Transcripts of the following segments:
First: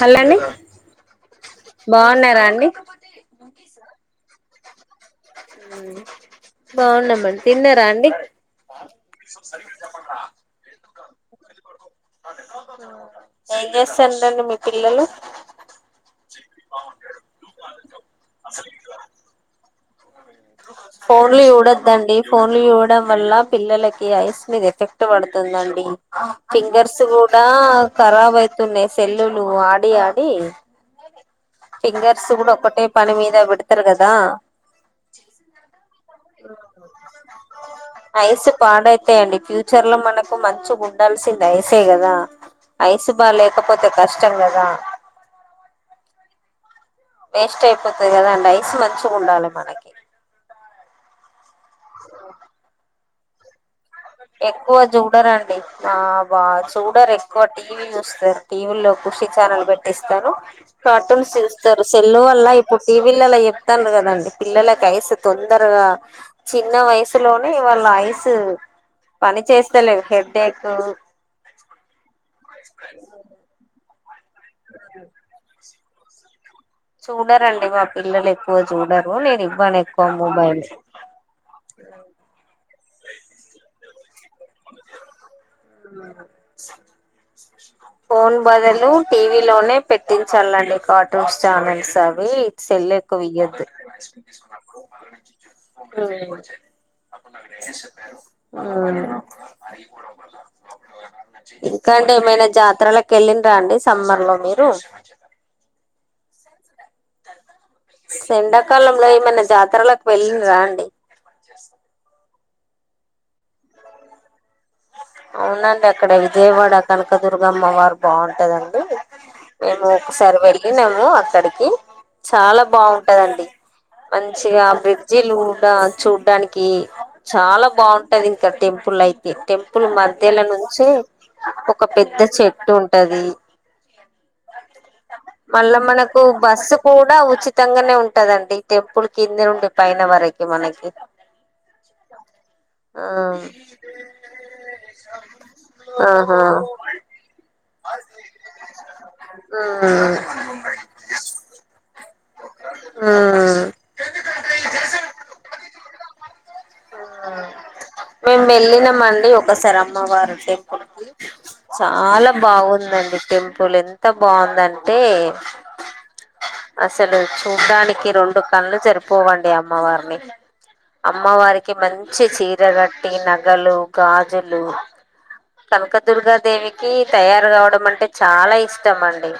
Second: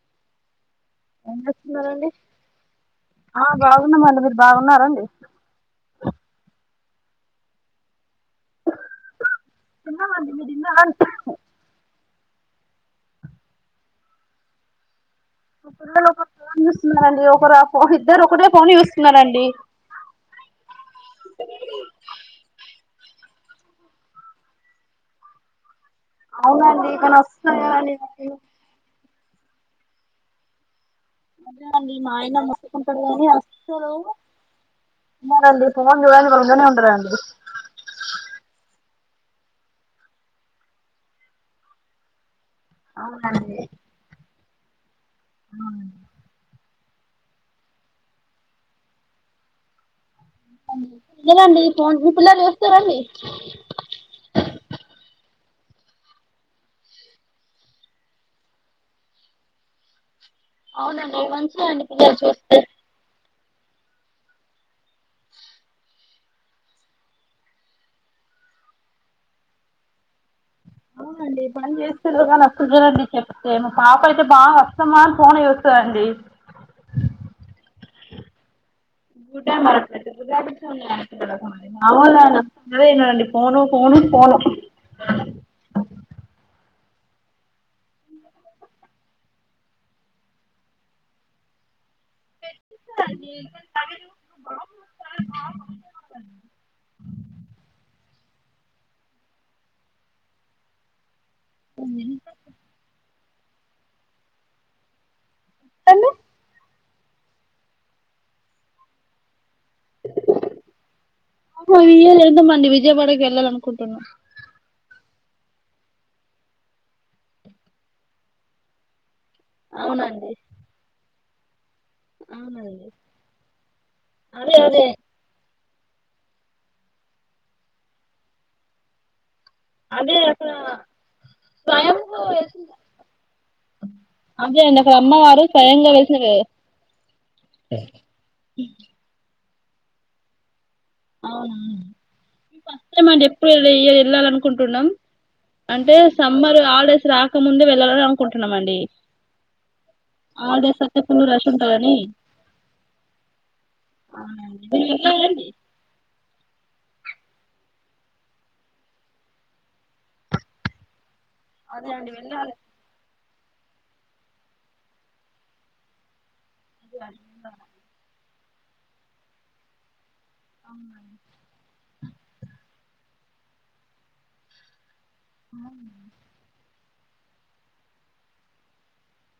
hello అండి ఏం చేస్తున్నారండి బాగున్నారా అండి ఆ బాగున్నామండి మీరు బాగున్నరండి హ్మ్ బాగున్నామండి తిన్నారా అండి తిన్నారండి ఏం చేస్తానండి మీ పిల్లలు మా పిల్లలు ఫోన్ చూస్తున్నానండి ఒకరు ఫో ఇద్దరు ఒకటే ఫోన్ చూస్తున్నానండి ఫోన్లు చూడద్దండి ఫోన్లు చూడడం వల్ల పిల్లలకి ఐస్ మీద ఎఫెక్ట్ పడుత తుదండి అవునండి ఫింగర్స్ కానీ కూడా వస్తున్నాయండి ఖరాబ్ అయితున్నాయి తెల్లులు ఆడి ఆడి అండి మా ఫింగర్స్ ఆయన కూడా ఒక్కటే మొత్తుకుంటాడు పని కానీ మీద పెడుతారు అస్సలు కదా ఉన్నారండి ఫోన్ చూడడానికి దూరంగానే ఉంటారండి ఐస్ పాడై అంతే అండి ఫ్యూచర్ లో మనకు మంచిగా ఉండాల్సింది ఐస్ కదా ఐసు బా లేకపోతే కష్టం కదా అ వేస్ట్ అయిపోతది కదా అండ్ ఐస్ మంచిగా ఉండాలి మనకి లేదండి ఫోన్ మీ పిల్లలు చస్తారండి ఎక్కువ చూడరండి ఆ బా చూడరు ఎక్కువ టీవీ చూస్తారు టీవీ లో కూ ఖుషి ఛానల్ పెట్టిస్తాను అవునండి కార్టూన్స్ మంచిగా అండి చస్తారు పిల్లలు సెల్ వల్ల చూస్తే ఇప్పుడు టీవీలలో అయితండ్రు కదండి పిల్లలకి ఐస్ తొందరగా చిన్న వయసులోనే వాళ్ళ ఐస్ పని చేస్తలే హెడ్ అవునండి పని చేస్తారు కానీ అసల్కి వినరు చెప్తే మా పాప అయితే బాగా అస్తమాన్ ఫోన్నే చూస్ సండి చూడరండి మా పిల్లలు ఎక్ [unintelligible] అవును నాన్న అదే ఇనడండి ఫోను ఫోను ఫోను సా స ఫోన్ బదలు టీవీ లోనే పెట్టించాలండి కార్టన్స్ ఛానల్స్ తవి సెల్ ఎక్కువ ఇయ్యదు ఆ ఆ ఇంకా అంటే ఏమైనా జాతర లేక్ కెళ్ళిన రండి సమ్మర్ లో మీరు సెండాకాలంలో ఏమన్నా జాత్ హోయో లేదమండి విజయవాడకి వెళ్ళాలి అనుకుంటున్నా అవునండి అక్కడ విజయవాడ కనకదుర్గమ్మవారు బావుంటదండి మేము అవునండి ఒకసారి వెళ్ళి మీము అక్కడికి చాలా అవునండి బావుంటదండి అదే మంచిగా అదే బ్రిడ్జిలు దా చూడ్డానికి చాలా బావుంటంది ఇంకా టెంపుల్ అయితే టెంప్ ప్పుల్ అదే మధ్యల అక్కడ నుంచే ఒక స్వయంభూ పెద్ద వెలిసింది చెట్టుంటది అదే అండి అక్కడ అమ్మవారు మళ్ళా స్వయంగా వెలిసిన మనకు బస్సు కూడా ఉచితంగానే ఉంట్టదండి టెంపు ప్పుడు కింది నుండి పైన వరకి మనకి అవున ఫస్ట్ టైం ఆ అని ఎప్పుడు యి ఎ ఎల్లలను కుంటున్నాం అంటే ఆహా సమ్మర్ హాలిడేస్ రాకముం ఎల్లలనుకూంటున్నమండి ఉమ్ హల్డ్స్ ఓతె ఫుల్ రష్ ఉంటదని ఉమ్ అవునండి ఆ మీము వెళ్ళినామండి ఒకసారి అమ్మవారు టెంపుల్కి అదే అండి వెళ్ళాలి ఉందండి టెంపుల్ ఎంత బావుందంటే అసలు చూడ్డానికి రెండు కండ్లు సరిపోవండి అమ్మవారిని అమ్మవారికి మంచి చీర కట్టి నగలు గాజులు కనకదుర్గా దేవికి తయారు కావడమంటే చాలా ఇష్టమండి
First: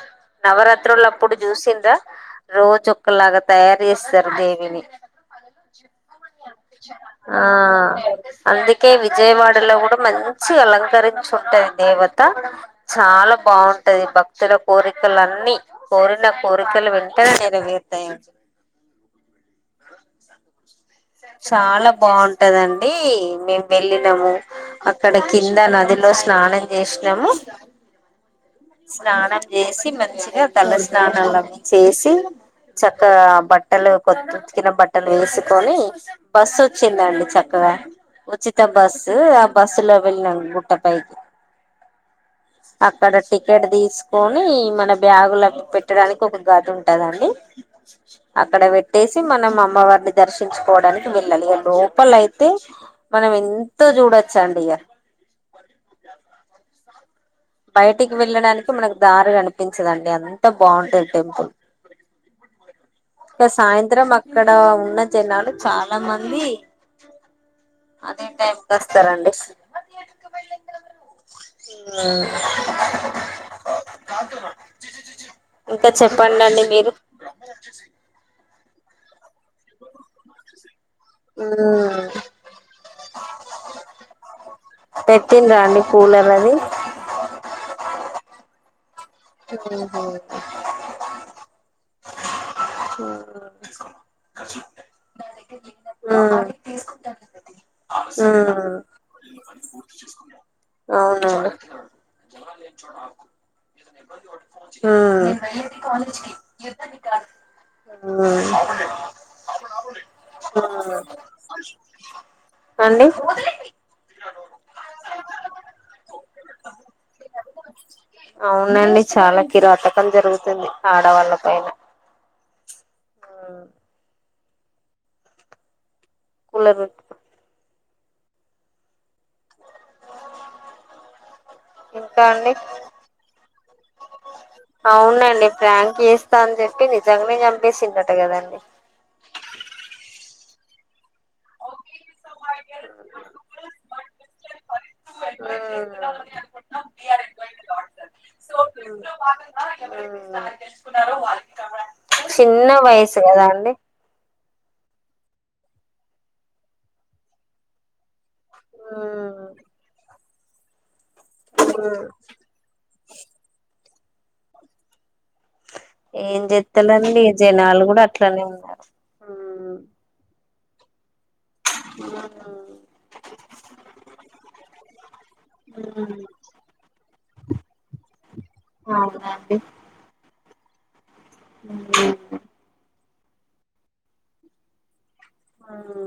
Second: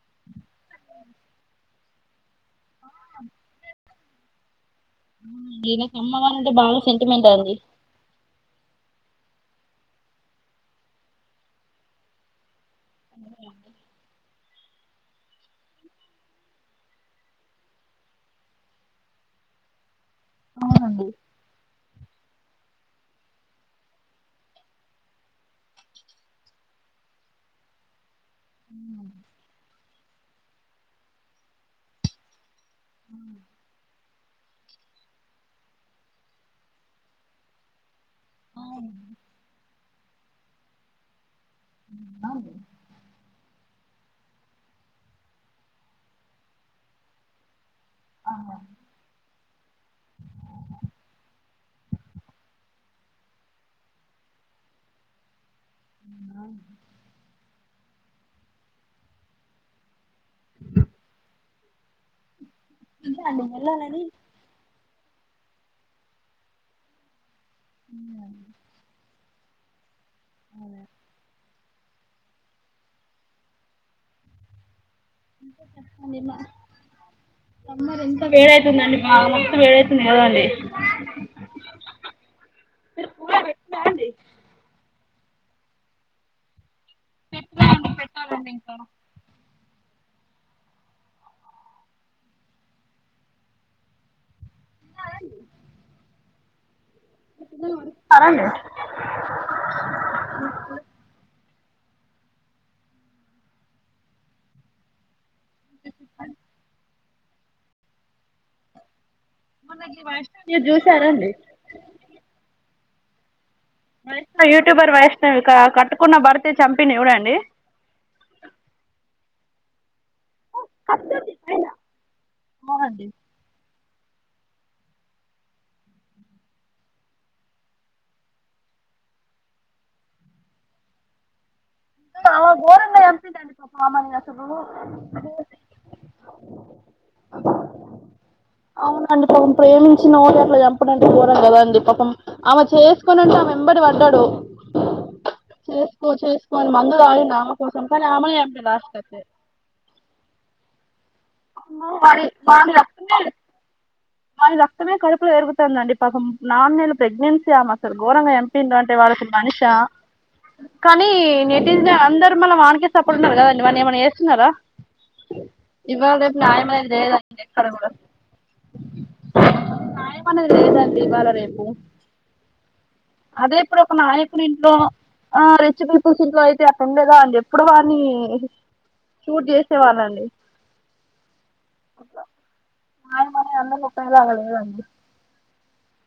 నవరాత్రులు అప్పుడు చూసిండ్రా రోజొక్కలాగా తయారు చేస్తారు దేవిని నాకు అమ్మవారంటే బాగా సెంటిమెంట్ ఆ అండి అందిక్ కే విజయవాడలో కూడా మంచిగా అలకరిచ్చుంటంది దేవత చాలా బావుంటది బాక్ త్తుల కోరికలన్ని కోరిన కోరికలు వెంటనే నెరవేర్తాయ అవునండి చాలా బావున్ టదండి మేము వెళ్ళినాము అక్కడ కింద నదిలో స్నానం చేసినము స్నానం చేసి మంచిగా తల స్నానాలని చేసి చక్కగా బట్టలు కొత్త ఉంతికిన బట్టలు వేస్ కొని బస్సోచ్చిందండి చక్కగా ఉచిత బస్సు ఆ బస్సు లో వెళ్ళినాము గుట్ట పైకి అక్కడ టికెట్ తీసుకొని మన బ్యాగ్లా పెట్టడానికి ఒక గది ఉంటదండి అక్కడ పెట్టేసి మనం అమ్మవారిని దర్శించుకోవడానికి వెళ్ళాలి లోపలైతే మ మనం ఎంతో చూడొచండి ఇగ బయటికి వెళ్ళడానికి మనకు దారి అనిపించదండి అంత బాగుంటది టెంపుల్ ఇగ సాయంత్రం వెళ్ళాలని అక్కడ ఉన్న జన్నాలు చాలా మంది అదే టైంకోస్తారండి అ మ్ ఆ [inaudible] సమ్మర్ ఎంత వేడై సుందండి బా మస్త వేడైతుంది కదండీ హుమ్ మీర్ కూలర్ పెట్ కున్న అండి పెట్టిండ్రా అండి కూలర్ అది పెట్టలే అండి పెట్టాలండి ఇంకా మ్ హు మీ పిల్లలు పడుకున్నారా అండి ఉమ్ అవునండి కాలజ్కి ఇ మొన్న గి వైష్ణవి న్యూస్ ఉమ్ చూసారండీ అండి వైష్ణవి యూట్యూబర్ వైష్ణవి ఇక కట్టుకున్న భర్త చంపిడు చూడండి అవునండి చాలా కిరాఅటకం జరుగుతుంది ఆడవాళ్ళ పైన అవునండి అ కూలర్ పెట్టుకో ఇంకా ఆమె అండి ఘోరంగా చంపిందండి పాపం ఆమెని అసలు అవునండి ఫ్రాంక్ చేస్తా అని చెప్పి నిజంగానే చంపేసిండట కదండి అవునండి పాపం ప్రేమించినోన్ని అట్లా చంపుడు అంటే గోరంకదండి పాపం ఆమె చేసుకుని అంటే ఆమె వెంబడి పడ్డాడు చేసుకో ఆ చేసుకో అని మందు తాగిండు ఆమె కోసం కానీ లాస్ట్ కత్తి ఆమని చంపిండు వాడి చిన్న వయసు కదా అండి వాడి రక్తమే కడుపులు పెరుగుతుందండి నాలుగు నెలల ప్రెగ్నెన్సీ ఆమె అసలు ఘోరంగా ఎంపీడు అంటే వాడు అసలు ఉమ్ మనిషా కానీ నేటిజన్ ఉమ్ అందరు మల్ల వానికి సపోడు ఉన్నారు కదండి వానీ ఏమైన్నా చేస్తున్నారా ఇవాళ రేపు ఏం న్యాయం అనేది చెతాలండి లేదండి ఎక్కడ జనాలు కూడా అట్లనే ఉన్నారు మంచిదని లేదంటే ఇవాళ రేపు ఆ హ అదే ఇప్పుడు ఒక నాయకునింట్లో ఆ రిచ్ ఉమ్ పీపుల్స్ ఇంట్లో అయితే అట్లా ఉంటదండి ఎప్పుడో వాని షూట్ అవునండి చేసేవాళ్ళండి ఉ అవునండి అందరికీ ఒకేలాగా ఉంటదండి ఉ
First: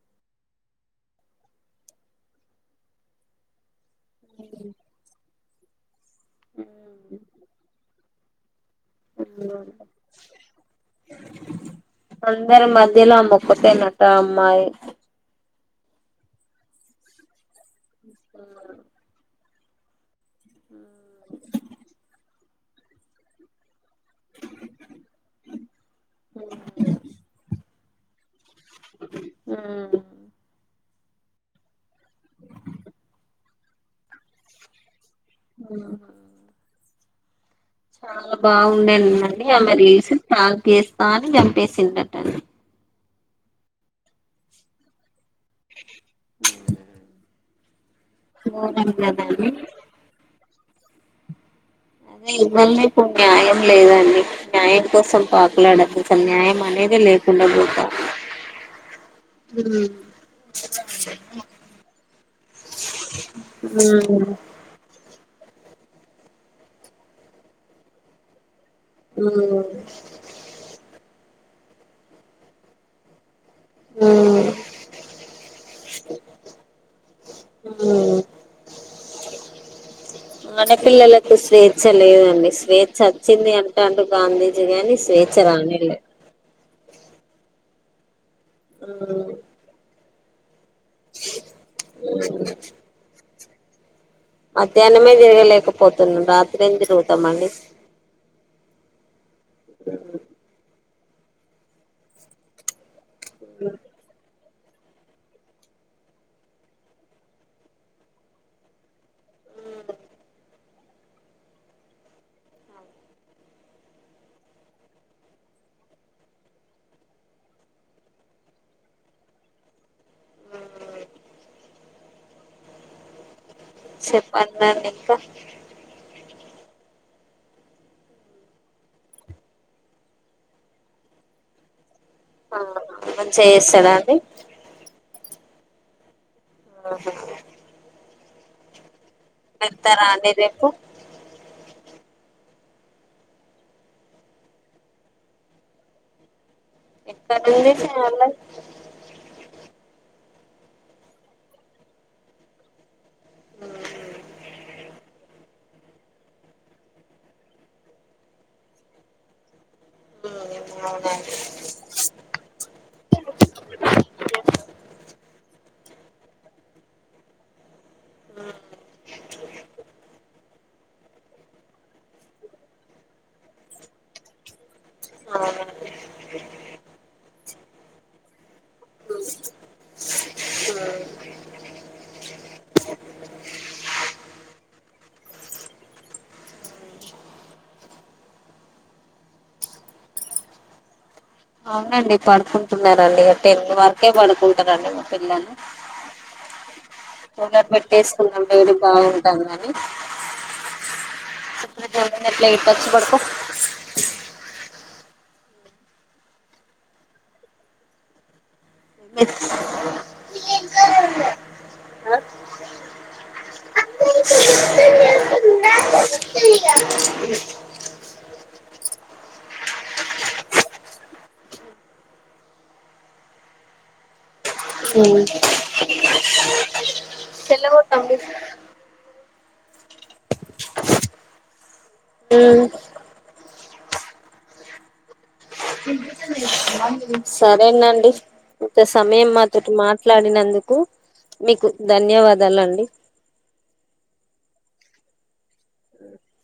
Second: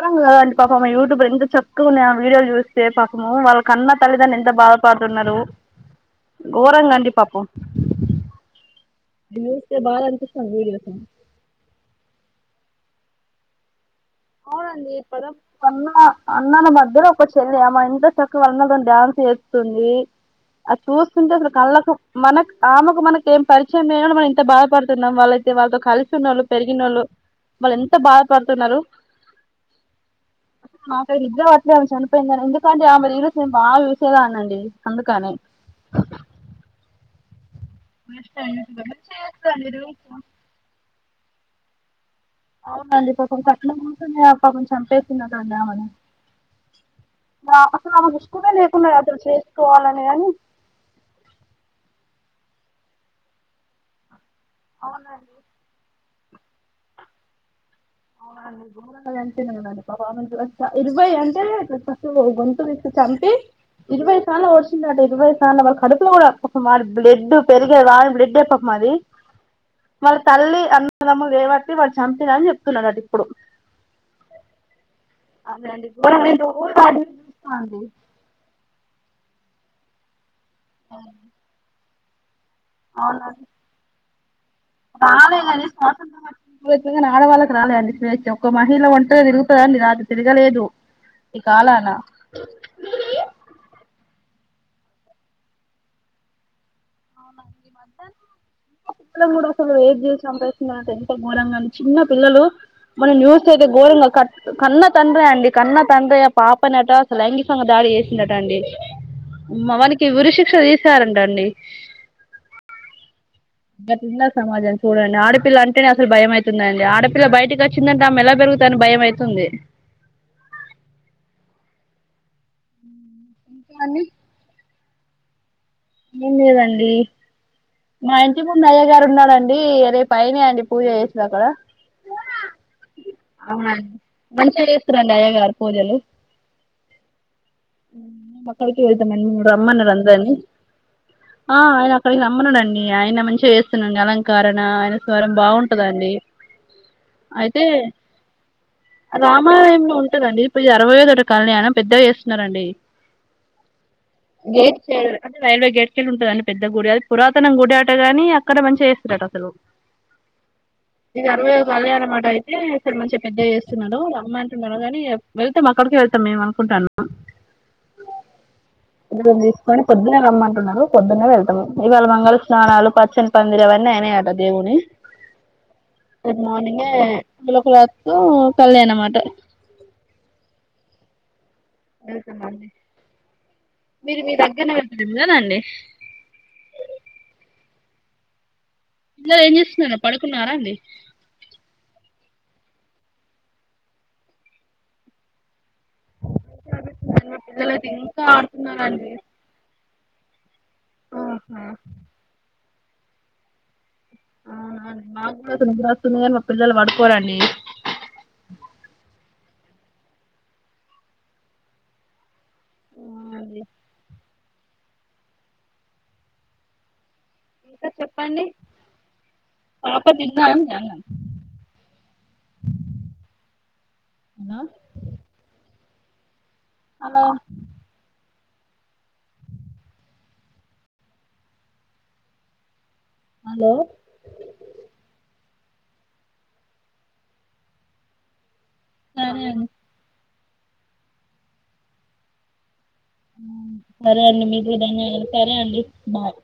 కద అండి పాపం యూట్యూబ్ లో ఇంత చక్కగా ఆమె వీడియోలు చూస్తే పాపము వాళ్ళకి కన్నా తల్లిదండ్రులు ఎంత బాధపడుతున్నారు గోరంగా అండి పాపం చూస్తే బాధ అనిపిస్తుంది వీడియోస్ అందరి మధ్యలో ఆమె ఒక్కతేనట అమ్మాయి అవునండి పద అన్న అన్నన మధ్యలో ఒక చెల్లి ఆమే ఎంత చక్కగా అన్నదమ్ముల మధ్య డ్యాన్స్ అది చూస్తుంటే అసలు కళ్ళకు మనకు ఆమెకు మనకు ఏం పరిచయం పరిచయం లేని మనం బాధపడుతున్నాం వాళ్ళతే వాళ్ళతో కలిసి ఉన్నళ్ళు పెరిగినోళ్ళు ఎంత బాధపడుతుంటారు బాధపడుతున్నారు ఉ మాకైతే నిద్ర పట్టట్లేదు చనిపోయిందని ఎందుకంటే ఆమె వీడియోస్ బాగా చూసేద అండి అందుకు ఉ చాలా బాగుందఅండి ఆమె మాజాక్ చేస్తా అని చంపేసిందడి అవునండి పాపం కట్నం కోసమే ఆమెను చంపేశారండి ఆమేను అసలు ఆమె ఇష్టమే ఘోరం లేకుండే కదండి చేసుకోవాలని కాని అదే ఇవాళ రేపు న్యాయం లేదండి న్యాయం కోసం పాకులాడదు అసలు న్యాయం అనేది లేకుండా పోతుంది అవునా ఘోరంగా చంపి ఇరవై అంటే ఇట్ల గోరంగా చంపి ఇరవై సార్లు పొడొచ్చిందంట ఇరవై సార్లు వాళ్ళ కడుపులో కూడా ఒ బ్లడ్ పెరిగే వాడి బ్లడ్ ఎ మది ఉమ్ వాళ్ళ తల్లి అన్నదమ్ము లేవాట్టి వాళ్లు చంపినని చెప్త వస్తున్నదట ఇప్పుడు ఉ అదేండి నువ్వు సాధిస్తున్నావా ఆడపిల్లలకు స్వేచ్ఛ లేదండి స్వేచ్ఛ అవునండి వచ్చింది అంట అంటూ గాంధీ కానీ ఆడవాళ్ళకి రాలేదండి స్వేచ ఒక మహిళ ఒంటగా తిరుగుతదండి రాత్రి తిరగలేదు ఈ కాలనా మధ్యాహ్నమే తిరగలేకపోతున్నం రాత్రి ఏం తిరుగుతు అవునండి ఈ మద్య ఇం పల కూడా అసలు వేట్ చేసి చంపేస్తున్నారంటే ఘోంగా చిన్న పిల్లలు మొన్న న్యూస్ అయితే ఘోరంగా కట్ కన్నా తండ్రే అండి కన్నా తండ్రే ఆ పాపనట అసలు లైంగికంగా దాడి చేసినట అండి మవనకి ఉరిశిక్ష తీసారంట అండి గ ఉంద సమాజం చూడండి ఆడపిల్ల అంటేనే అసలు భయం అయితుందండి ఆడపిల్ల బయటి కోచ్చిందంటే ఆమె ఎలా పెరు తని భయం అయితుంది కానీ చెప్పండి పనాన్ని ఇంకా ఏం లేవండి మా ఇంటి ముందు అయ్య గారు ఉన్నాడండి రేపు అయినే అండి పూజ చేసేదక్కడ ఆ మంచిగా చేస్తాడా అవునండి అండి మంచిగా చేస్తారండి అయ్యా గారు పూజలు ఆహా మేమక్కడికి వెళ్తాం మేము అండి రమ్మనరందరిని రేపు ఆ ఆయన అక్కడికి రమ్మన్నాడండి ఆయన మంచిగా చేస్తున్నాండి అలంకారణ ఆయన స్వరం బాగుంటదండి అయితే ఎక్కడుంది అలా రామాలయంలో ఉంటందండి ఈ అరవై దట కాలనీ అయినా పెద్దగా చేస్తున్నారండి అంటే రైల్వే గేట్కెళ్ళలి ఉంటా అని పెద్ద గుడి అది పురాతన గుడి ఆటగాని అక్కడ మంచిగా చేస్తారట అసలు ఆ ఇ అరవై కళ్యాణ మట అయితే అసలు మంచిగా పెద్దవి చేస్తున్నాడు అమ్మ అంటున్నారు కాగానీ వెళ్తే క్కడిక వెళ్తాం మేం అనుకుంటానాం రమ్మంటున్నారు పొద్దున్న వెళ్తాము మేం ఇవాళ మంగళ స్నాలు పచ్చని పందిరి అవన్నీ అయనాయట దేవుని అవునండి రేపు మార్నింగ్ ఏ మ్ కళ్యాణ మట ఎల్తునం నీ మీరు మీ దగ్గర వెళ్తలేం కదండి ఇంట్లో ఏం చేస్తున్నారు పడుకున్నారా అండి అవునండి పడుకుంటున్నారండి ఇక టెన్ వరకే పడుకుంటారండి మా పిల్లలు మా కూగ పిల్లలైతే ఇంకా పెట్టేసుకున్నాం రోజు ఆడుతున్నారండి బాగుంటాంది కాని ఆహా స్వప్న జమని ఎట్లా ఇట్టచ్చి పడకో అవువు నా మాత్రం నిదర వస్తుంది కాని మా పిల్లలు పడుకోరండి తెలుస్ ఆ ఆ అది ఇంకా చెప్పండి పాపా తింద అండి అన్నం మ్ హలో మ్ హలో సరేనండి ఇంత సమయం సరే మాతోటి మాట్లాడినందు కు మీకు ధన్యవాదాల అండి మ్ సరే అండి మీకు కూడా ధన్యవాద సరే అండి బాయ్